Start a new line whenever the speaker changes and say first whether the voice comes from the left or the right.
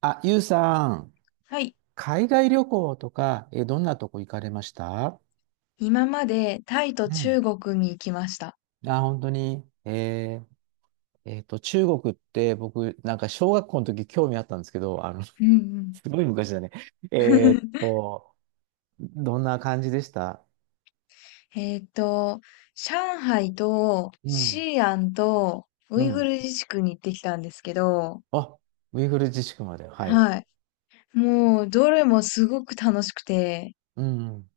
right: あ、ゆうさん、
left: はい。
right: 海外旅行とか、どんなとこ行かれました？
left: 今までタイと
right: うん。
left: 中国に行きました。
right: あ、本当に。ー中国って僕、なんか小学校の時興味あったんですけど、あの、
left: う ん
right: すごい昔だね。
left: う
right: えーっ
left: ん。
right: と、どんな感じでした？
left: えっと、上海と
right: うん。
left: 西安とウ
right: う
left: イグ
right: ん。
left: ル自治区に行ってきたんですけど、
right: あ、ウイグル自治区まで。はい。
left: はい。もう、どれもすごく楽しくて、
right: うん。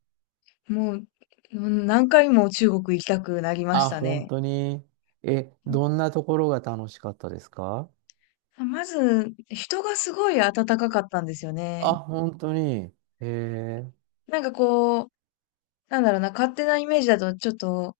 left: もう、うん何回も中国行きたくなりまし
right: あ、
left: た
right: 本
left: ね。
right: 当に。どんなところが楽しかったですか？
left: まず、人がすごい温かかったんですよ
right: あ、
left: ね。
right: 本当に。えー
left: なんかこう、なんだろうな、勝手なイメージだとちょっと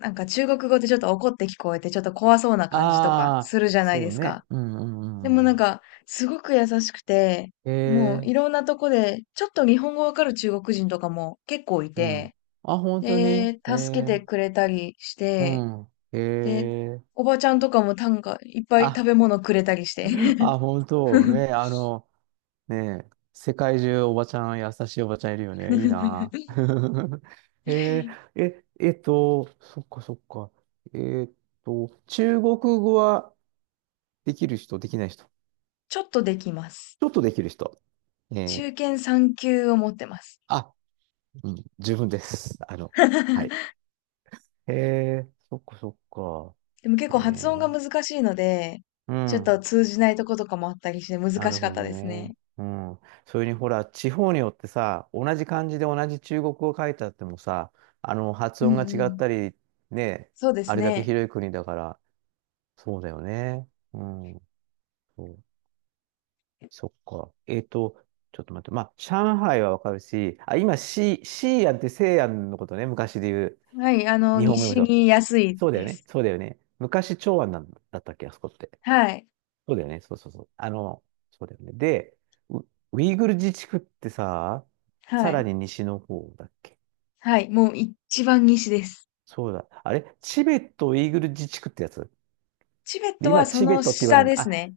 left: なんか中国語ってちょっと怒って聞こえて、ちょっと怖そうな感じとか
right: あ
left: する
right: あ、
left: じゃない
right: そ
left: で
right: う
left: すか。
right: ね。うんうんう
left: でもな
right: ん
left: ん
right: うん。
left: か、すごく優しくて、
right: へ
left: もう
right: え、
left: いろんなとこで、ちょっと日本語わかる中国人とかも結構い
right: うん。
left: て、
right: あ、本当に。
left: で、
right: へ
left: 助け
right: え、
left: てくれたりし
right: う
left: て、
right: ん。へ
left: で、
right: え、
left: おばちゃんとかもなんかいっぱい食
right: あ、
left: べ物くれたりして。
right: あ、本当ね。ね、世界中おばちゃん、優しいおばちゃんいるよね。いいな。へえ、そっかそっか。えっ中国語はできる人、できない人。
left: ちょっとできます。
right: ちょっとできる人。ねえ
left: 中
right: ー
left: 堅3級を持ってます。
right: あ、うん、十分です。はい。へえ、そっかそっか。
left: でも結
right: え
left: 構発音が
right: ー、
left: 難しいので、
right: う
left: ちょっと
right: ん。
left: 通じないとことかもあったりして難
right: な
left: し
right: る
left: かっ
right: ほ
left: た
right: ど
left: です
right: ね。
left: ね。
right: うん。それにほら、地方によってさ、同じ漢字で同じ中国語を書いてあってもさ、発
left: う
right: 音
left: ん
right: が
left: う
right: 違っ
left: ん。
right: たり、ね、
left: そうで
right: あ
left: す
right: れだけ
left: ね。
right: 広い国だから、そうだよね。うん。そう。そっか。ちょっと待って。まあ、上海はわかるし、あ、今、シーアンって西安のことね、昔で言う。
left: はい、あの、
right: 日本語でも
left: 西
right: そう。
left: に安い
right: そうだよ
left: で
right: ね。
left: す。
right: そうだよね。昔、長安なんだったっけ、あそこって。
left: はい、
right: そうだよね。そうそうそう。そうだよね。で、ウ、ウイグル自治区ってさ、
left: は
right: さら
left: い、
right: に西の方だっけ？
left: はい、もう一番西です。
right: そうだ。あれチベットウイグル自治区ってやつ？
left: チベッ
right: で、
left: トは
right: 今、
left: そ
right: チベッ
left: の
right: トって言われ
left: 下
right: る
left: で
right: の？
left: す
right: あ、
left: ね。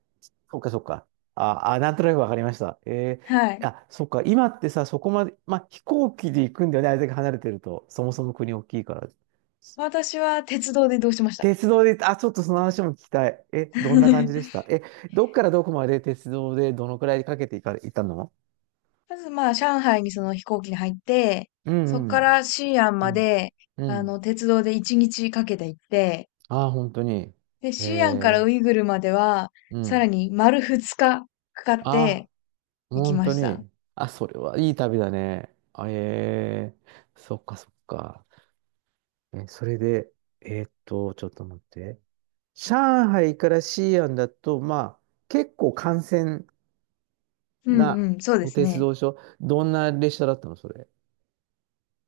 right: そっかそっか。あ、あ、なんとなくわかりました。
left: はい。
right: あ、そっか。今ってさ、そこまで、まあ、飛行機で行くんだよね。あれだけ離れてると。そもそも国大きいから。
left: 私は鉄道で移動しました。
right: 鉄道で、あ、ちょっとその話も聞きたい。え、どんな感じでし た？え、どっからどこまで鉄道でどのくらいかけて行ったの？
left: まずまあ、上海にその飛行機に入って、
right: う
left: そこ
right: ん、う
left: か
right: ん、
left: ら西安
right: う
left: ま
right: ん。
left: で、
right: う
left: あ
right: ん。
left: の、鉄道で一日かけて行って、
right: ああ、本当に。
left: で、
right: え
left: シアンから
right: え、
left: ウイグルまでは、
right: う
left: さら
right: ん。
left: に丸2日かかっ
right: あ
left: て
right: あ、
left: 行き
right: 本
left: ま
right: 当
left: した。
right: に。あ、それはいい旅だね。あ、ええ、そっかそっか。それで、ちょっと待って。上海から西安だと、まあ、結構幹線
left: うん
right: な
left: うん、そうで
right: お
left: す
right: 鉄
left: ね。
right: 道所。どんな列車だったの、それ？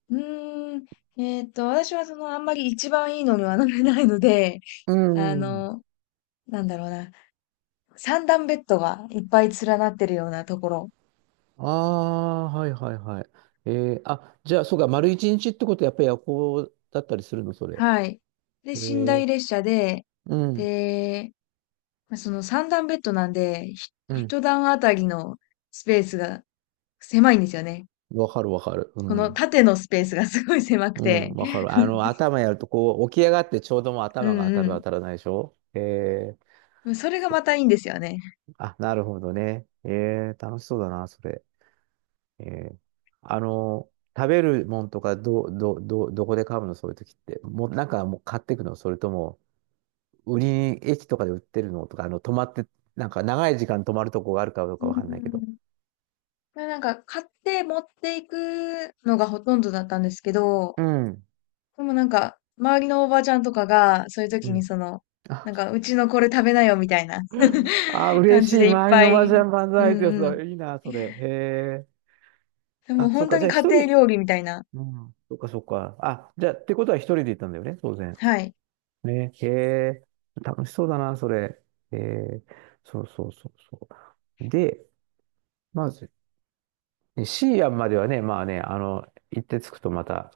left: うーん、私はその、あんまり一番いいのには乗れないので、
right: う
left: あ
right: ん。
left: の、なんだろうな、三段ベッドがいっぱい連なってるようなところ。
right: ああ、はいはいはい。えあ、じゃあ、そうか、丸一日ってことはやっぱり夜行だったりするの、それ？
left: はい。で、
right: え
left: 寝
right: ー、
left: 台列車で、
right: うん、
left: で、まあその三段ベッドなんで、
right: うん。
left: 一段あたりのスペースが狭いんですよね。
right: わかるわかる。う
left: この
right: ん。
left: 縦のスペースがすごい狭く
right: うん、
left: て。
right: わかる。あの、頭やると、こう、起き上がってちょうどもう
left: う
right: 頭が当
left: ん
right: た
left: う
right: る当
left: ん。
right: たらないでしょ？
left: それが
right: そ
left: またいいんですよね。
right: あ、なるほどね。楽しそうだな、それ。えー、あの、食べるもんとか、どこで買うの、そういう時って？もう、なんかもう買ってくの？それとも、売りに、駅とかで売ってるのとか、泊まって、なんか長い時間泊まるとこがあるかどう
left: う
right: かわかんないけど。
left: ん。これなんか買って持っていくのがほとんどだったんですけど、
right: うん。
left: でもなんか周りのおばちゃんとかがそういう
right: う
left: 時に
right: ん。
left: その、なんかうちのこれ食べなよみたいな
right: ああ、
left: 感
right: 嬉し
left: じ
right: い。
left: でいっ
right: 周り
left: ぱ
right: の麻
left: い、う
right: 雀万
left: ん
right: 歳ってやつ
left: うん。
right: だ。いいな、それ。へえ。
left: でも
right: あ、そっ
left: 本当
right: か。じ
left: に
right: ゃあ、
left: 家
right: 一
left: 庭
right: 人。
left: 料理みたいな。
right: うん。そっか、そっか。あ、じゃあ、ってことは一人で行ったんだよね、当然。
left: はい。
right: ね。へえ。楽しそうだな、それ。へえ。そうそうそうそう。で、まず、ねシーアンまではね、まあね、行って着くとまた、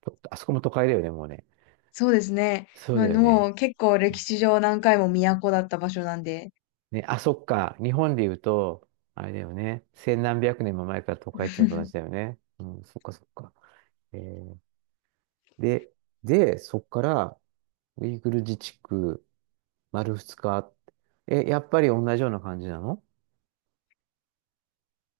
right: とあそこも都会だよね、もうね。
left: そうですね。
right: そう
left: ま
right: だ
left: あ
right: よ
left: も
right: ね。
left: う結構歴史上何回も都だった場所なんで。
right: ね、あ、そっか。日本で言うと、あれだよね。千何百年も前から都会っていうのと同じだ よね。うん、そっかそっか。えーで、で、そこから、ウイグル自治区、丸二日。え、やっぱり同じような感じなの？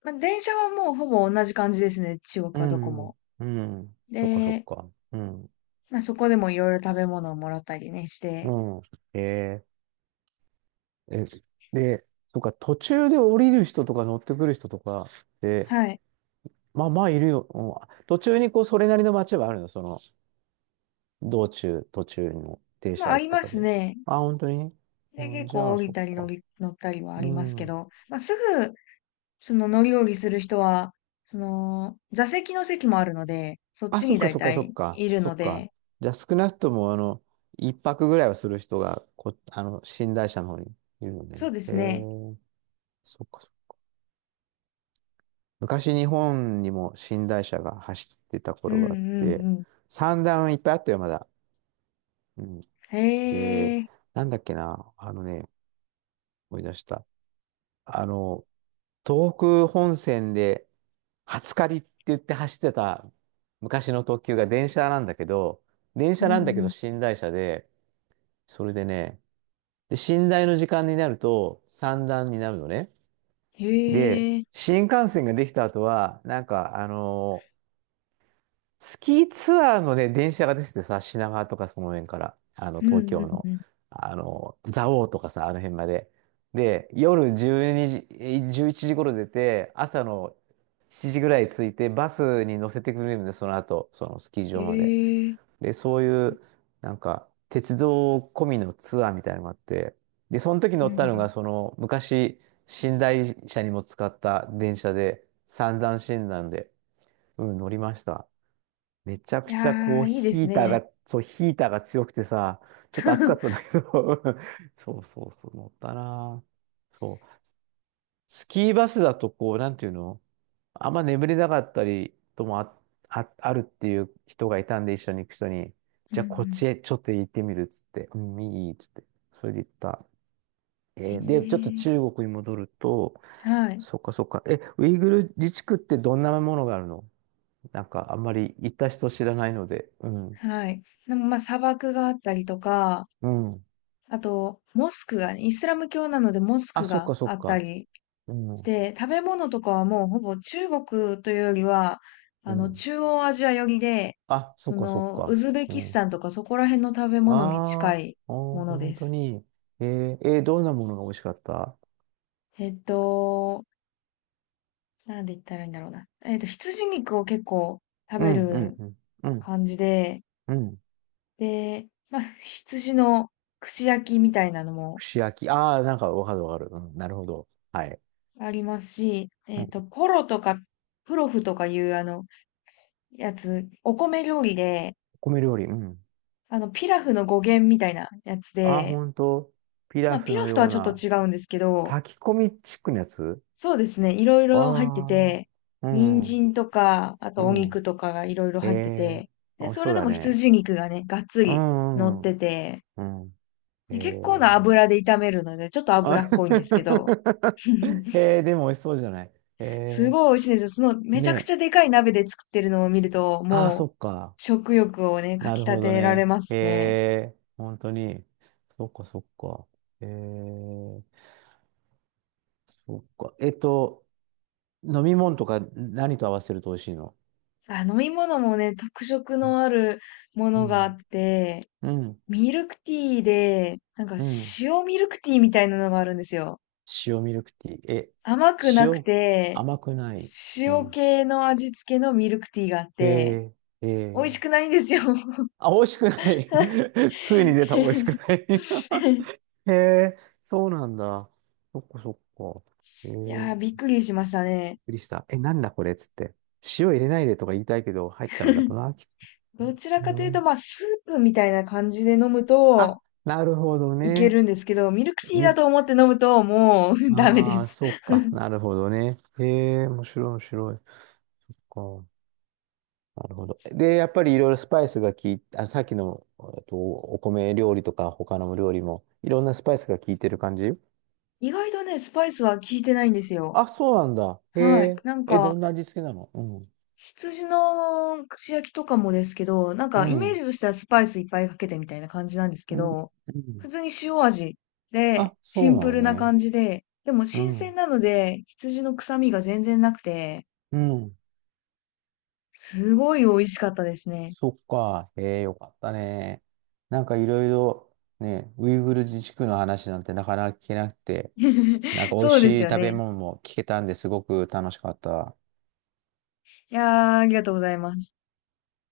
left: まあ電車はもうほぼ同じ感じですね。中国
right: う
left: はどこも。
right: ん。うん。そっかそっ
left: で、
right: か。うん。
left: まあ、そこでもいろいろ食べ物をもらったりね、して、
right: うん。えー、え、で、そっか、途中で降りる人とか乗ってくる人とかって、
left: はい。
right: まあまあいるよ。うん、途中にこう、それなりの街はあるの？その、道中、途中の停
left: まあ、
right: 車
left: あ
right: 駅
left: り
right: と
left: ま
right: か
left: す
right: で。
left: ね。
right: あ、本当に。
left: で、
right: う
left: 結
right: ん、じ
left: 構
right: ゃあ、
left: 降り
right: そっ
left: たり
right: か。
left: 乗ったりはあ
right: う
left: りますけ
right: ん。
left: ど、まあ、すぐ、その乗り降りする人は、その、座席の席もあるので、そっ
right: あ、
left: ち
right: そっ
left: に
right: か
left: 大
right: そっかそ
left: 体
right: っか、
left: いる
right: そ
left: の
right: っか。
left: で、
right: じゃあ少なくとも、あの、一泊ぐらいはする人があの、寝台車の方にいるの
left: そ
right: ね。
left: うで
right: へ
left: すね。
right: え、そっかそっか。昔日本にも寝台車が走ってた
left: う
right: 頃
left: んう
right: があっ
left: ん
right: て、
left: うん。
right: 三段いっぱいあったよ、まだ。うん。で、
left: へえ、
right: なんだっけな、あのね、思い出した。あの、東北本線で、初借りって言って走ってた昔の特急が電車なんだけど、電
left: う
right: 車
left: ん
right: な
left: う
right: んだけど
left: ん。
right: 寝台車で、それでね、で、寝台の時間になると三段になるのね。
left: へ
right: で、
left: え、
right: 新幹線ができた後は、なんか、スキーツアーのね、電車が出ててさ、品川とかその辺から、
left: う
right: 東
left: んう
right: 京
left: ん
right: の、
left: うん。
right: 蔵王とかさ、あの辺まで。で、夜12時、1時頃出て、朝の7時ぐらい着いて、バスに乗せてくれるんで、その後、そのスキー
left: へ
right: 場まで。
left: え、
right: で、そういう、なんか、鉄道込みのツアーみたいなのがあって、で、その時
left: う
right: 乗
left: んう
right: っ
left: ん。
right: たのが、その、昔、寝台車にも使った電車で、三段診断で、うん、乗りました。めちゃ
left: い
right: くちゃ、
left: や
right: こう、
left: ー、いいです
right: ヒーター
left: ね。
right: が、そう、ヒーターが強くてさ、ちょっと暑かったんだ けど、そうそうそう、乗ったなぁ。そう。スキーバスだとこう、なんていうの？あんま眠れなかったりともあ、あるっていう人がいたんで、一緒に行く人に、
left: うん
right: じ
left: う
right: ゃあこっ
left: ん。
right: ちへちょっと行ってみるっつって、うん、いいっつって、それで行った。
left: へ
right: で、ちょっと
left: え、
right: 中国に戻ると、
left: はい。
right: そっかそっか、え、ウイグル自治区ってどんなものがあるの？なんかあんまり行った人知らないので、うん、
left: はい。でもまあ砂漠があったりとか、
right: うん。
left: あと、モスクがね、イスラム教なのでモス
right: あ、
left: ク
right: そっ
left: が
right: かそ
left: あ
right: っ
left: った
right: か、
left: り
right: う
left: し
right: ん、
left: て、食べ物とかはもうほぼ中国というよりは、
right: う
left: あの、
right: ん。
left: 中央アジア寄りで、
right: あ、そっ
left: そ
right: かそっ
left: の、ウ
right: か、
left: ズベ
right: う
left: キス
right: ん。
left: タンとかそこら辺の食べ物に
right: あ
left: 近い
right: ーあー、
left: もの
right: 本
left: で
right: 当
left: す。
right: に。えどんなものが美味しかった？
left: えっと、なんで言ったらいいんだろうな。羊肉を結構食
right: う
left: べ
right: ん、うん、
left: る
right: うん、うん、
left: 感じで、
right: うん。
left: で、まあ、羊の串焼きみたいなのも
right: 串焼き。ああ、なんかわかるわかる。うん、なるほど。はい。
left: ありますし、
right: うん、
left: ポロとか、プロフとかいうあの、やつ、お米料理で、
right: 米料理。うん。
left: あの、ピラフの語源みたいなやつ
right: ああ、
left: で、
right: 本当。ピ
left: ま
right: ラ
left: あ、
right: フ
left: ピラ
right: の
left: フと
right: よ
left: は
right: う
left: ちょっと
right: な、
left: 違うんですけど、
right: 炊き込みチックのやつ？
left: そうですね、いろいろ入って
right: あ
left: て、
right: あー、う
left: 人
right: ん、
left: 参とか、あ
right: う
left: とお
right: ん。
left: 肉とかがいろいろ
right: え
left: 入って
right: え
left: て、
right: ー、
left: で、
right: 美味し
left: そ
right: そ
left: れ
right: う
left: で
right: だ
left: も
right: ね。
left: 羊肉がね、がっつ
right: う
left: り乗っ
right: ん、う
left: て
right: ん、
left: て、
right: うん。え
left: で
right: え
left: 結構な
right: ー、
left: 油で炒めるので、ちょっと
right: あ
left: 脂っこいんですけど、
right: でも美味しそうじゃない。え
left: す
right: え
left: ごい美味しいんですよ。その、
right: ー、
left: めち
right: ね
left: ゃくち
right: え。
left: ゃでかい鍋で作ってるのを見ると、
right: ああ、そ
left: もう、
right: っか。
left: 食欲をね、か
right: な
left: き
right: る
left: 立
right: ほど
left: てられ
right: ね。
left: ま
right: え
left: すね。
right: え、本当に。そっかそっか。ええ、そっか。飲み物とか何と合わせると美味しいの？
left: あ、飲み物もね、特色のあるも
right: う
left: のがあっ
right: ん。
left: て、
right: うん。
left: ミルクティーで、なんか
right: うん。
left: 塩ミルクティーみたいなのがあるんですよ。
right: 塩ミルクティー。え、
left: 甘くなく
right: 塩、
left: て、
right: 甘くない？う
left: 塩
right: ん。
left: 系の味付けのミルクティーがあっ
right: え
left: て、
right: え、え
left: 美味し
right: え。
left: くないんですよ。
right: あ、美味しくない。ついに出た、美味しくない。へえ、そうなんだ。そっかそっか。へ
left: いやー、びっ
right: え、
left: くりしましたね。
right: くりした。え、なんだこれっつって。塩入れないでとか言いたいけど、入っちゃうんだろうな、きっ
left: どちら
right: と
left: かというと、
right: な。
left: まあ、スープみたいな感じで飲む
right: あ、
left: と、
right: なるほど
left: いけ
right: ね。
left: るんですけど、ミルクティー
right: み、
left: だと思って飲むと、もう ダメで
right: ああ、
left: す。
right: そうか。なるほどね。へえ、面白い、面白い。そっか。なるほど。で、やっぱりいろいろスパイスが効いて、あ、さっきの、お米料理とか他の料理も、いろんなスパイスが効いてる感じ？
left: 意外とね、スパイスは効いてないんですよ。
right: あ、そうなんだ。へ
left: はい。
right: え。
left: なん
right: え、ど
left: か、
right: んな味付けなの？うん。
left: 羊の串焼きとかもですけど、なん
right: う
left: かイメージ
right: ん。
left: としてはスパイスいっぱいかけてみたいな感じなんですけ
right: うん。
left: ど、
right: う
left: 普
right: ん。
left: 通に塩味で、
right: あ、
left: シ
right: そう
left: ン
right: な
left: プ
right: の
left: ルな
right: ね。
left: 感じで、でも
right: う
left: 新鮮
right: ん。
left: なので、羊の臭みが全然なくて、
right: うん。
left: すごい美味しかったですね。
right: そっか。ええ、よかったね。なんかいろいろね、ウイグル自治区の話なんてなかなか聞けなくて、なん か美味
left: そうです
right: しい
left: よ
right: 食べ
left: ね。
right: 物も聞けたんですごく楽しかった。
left: いやー、ありがとうございます。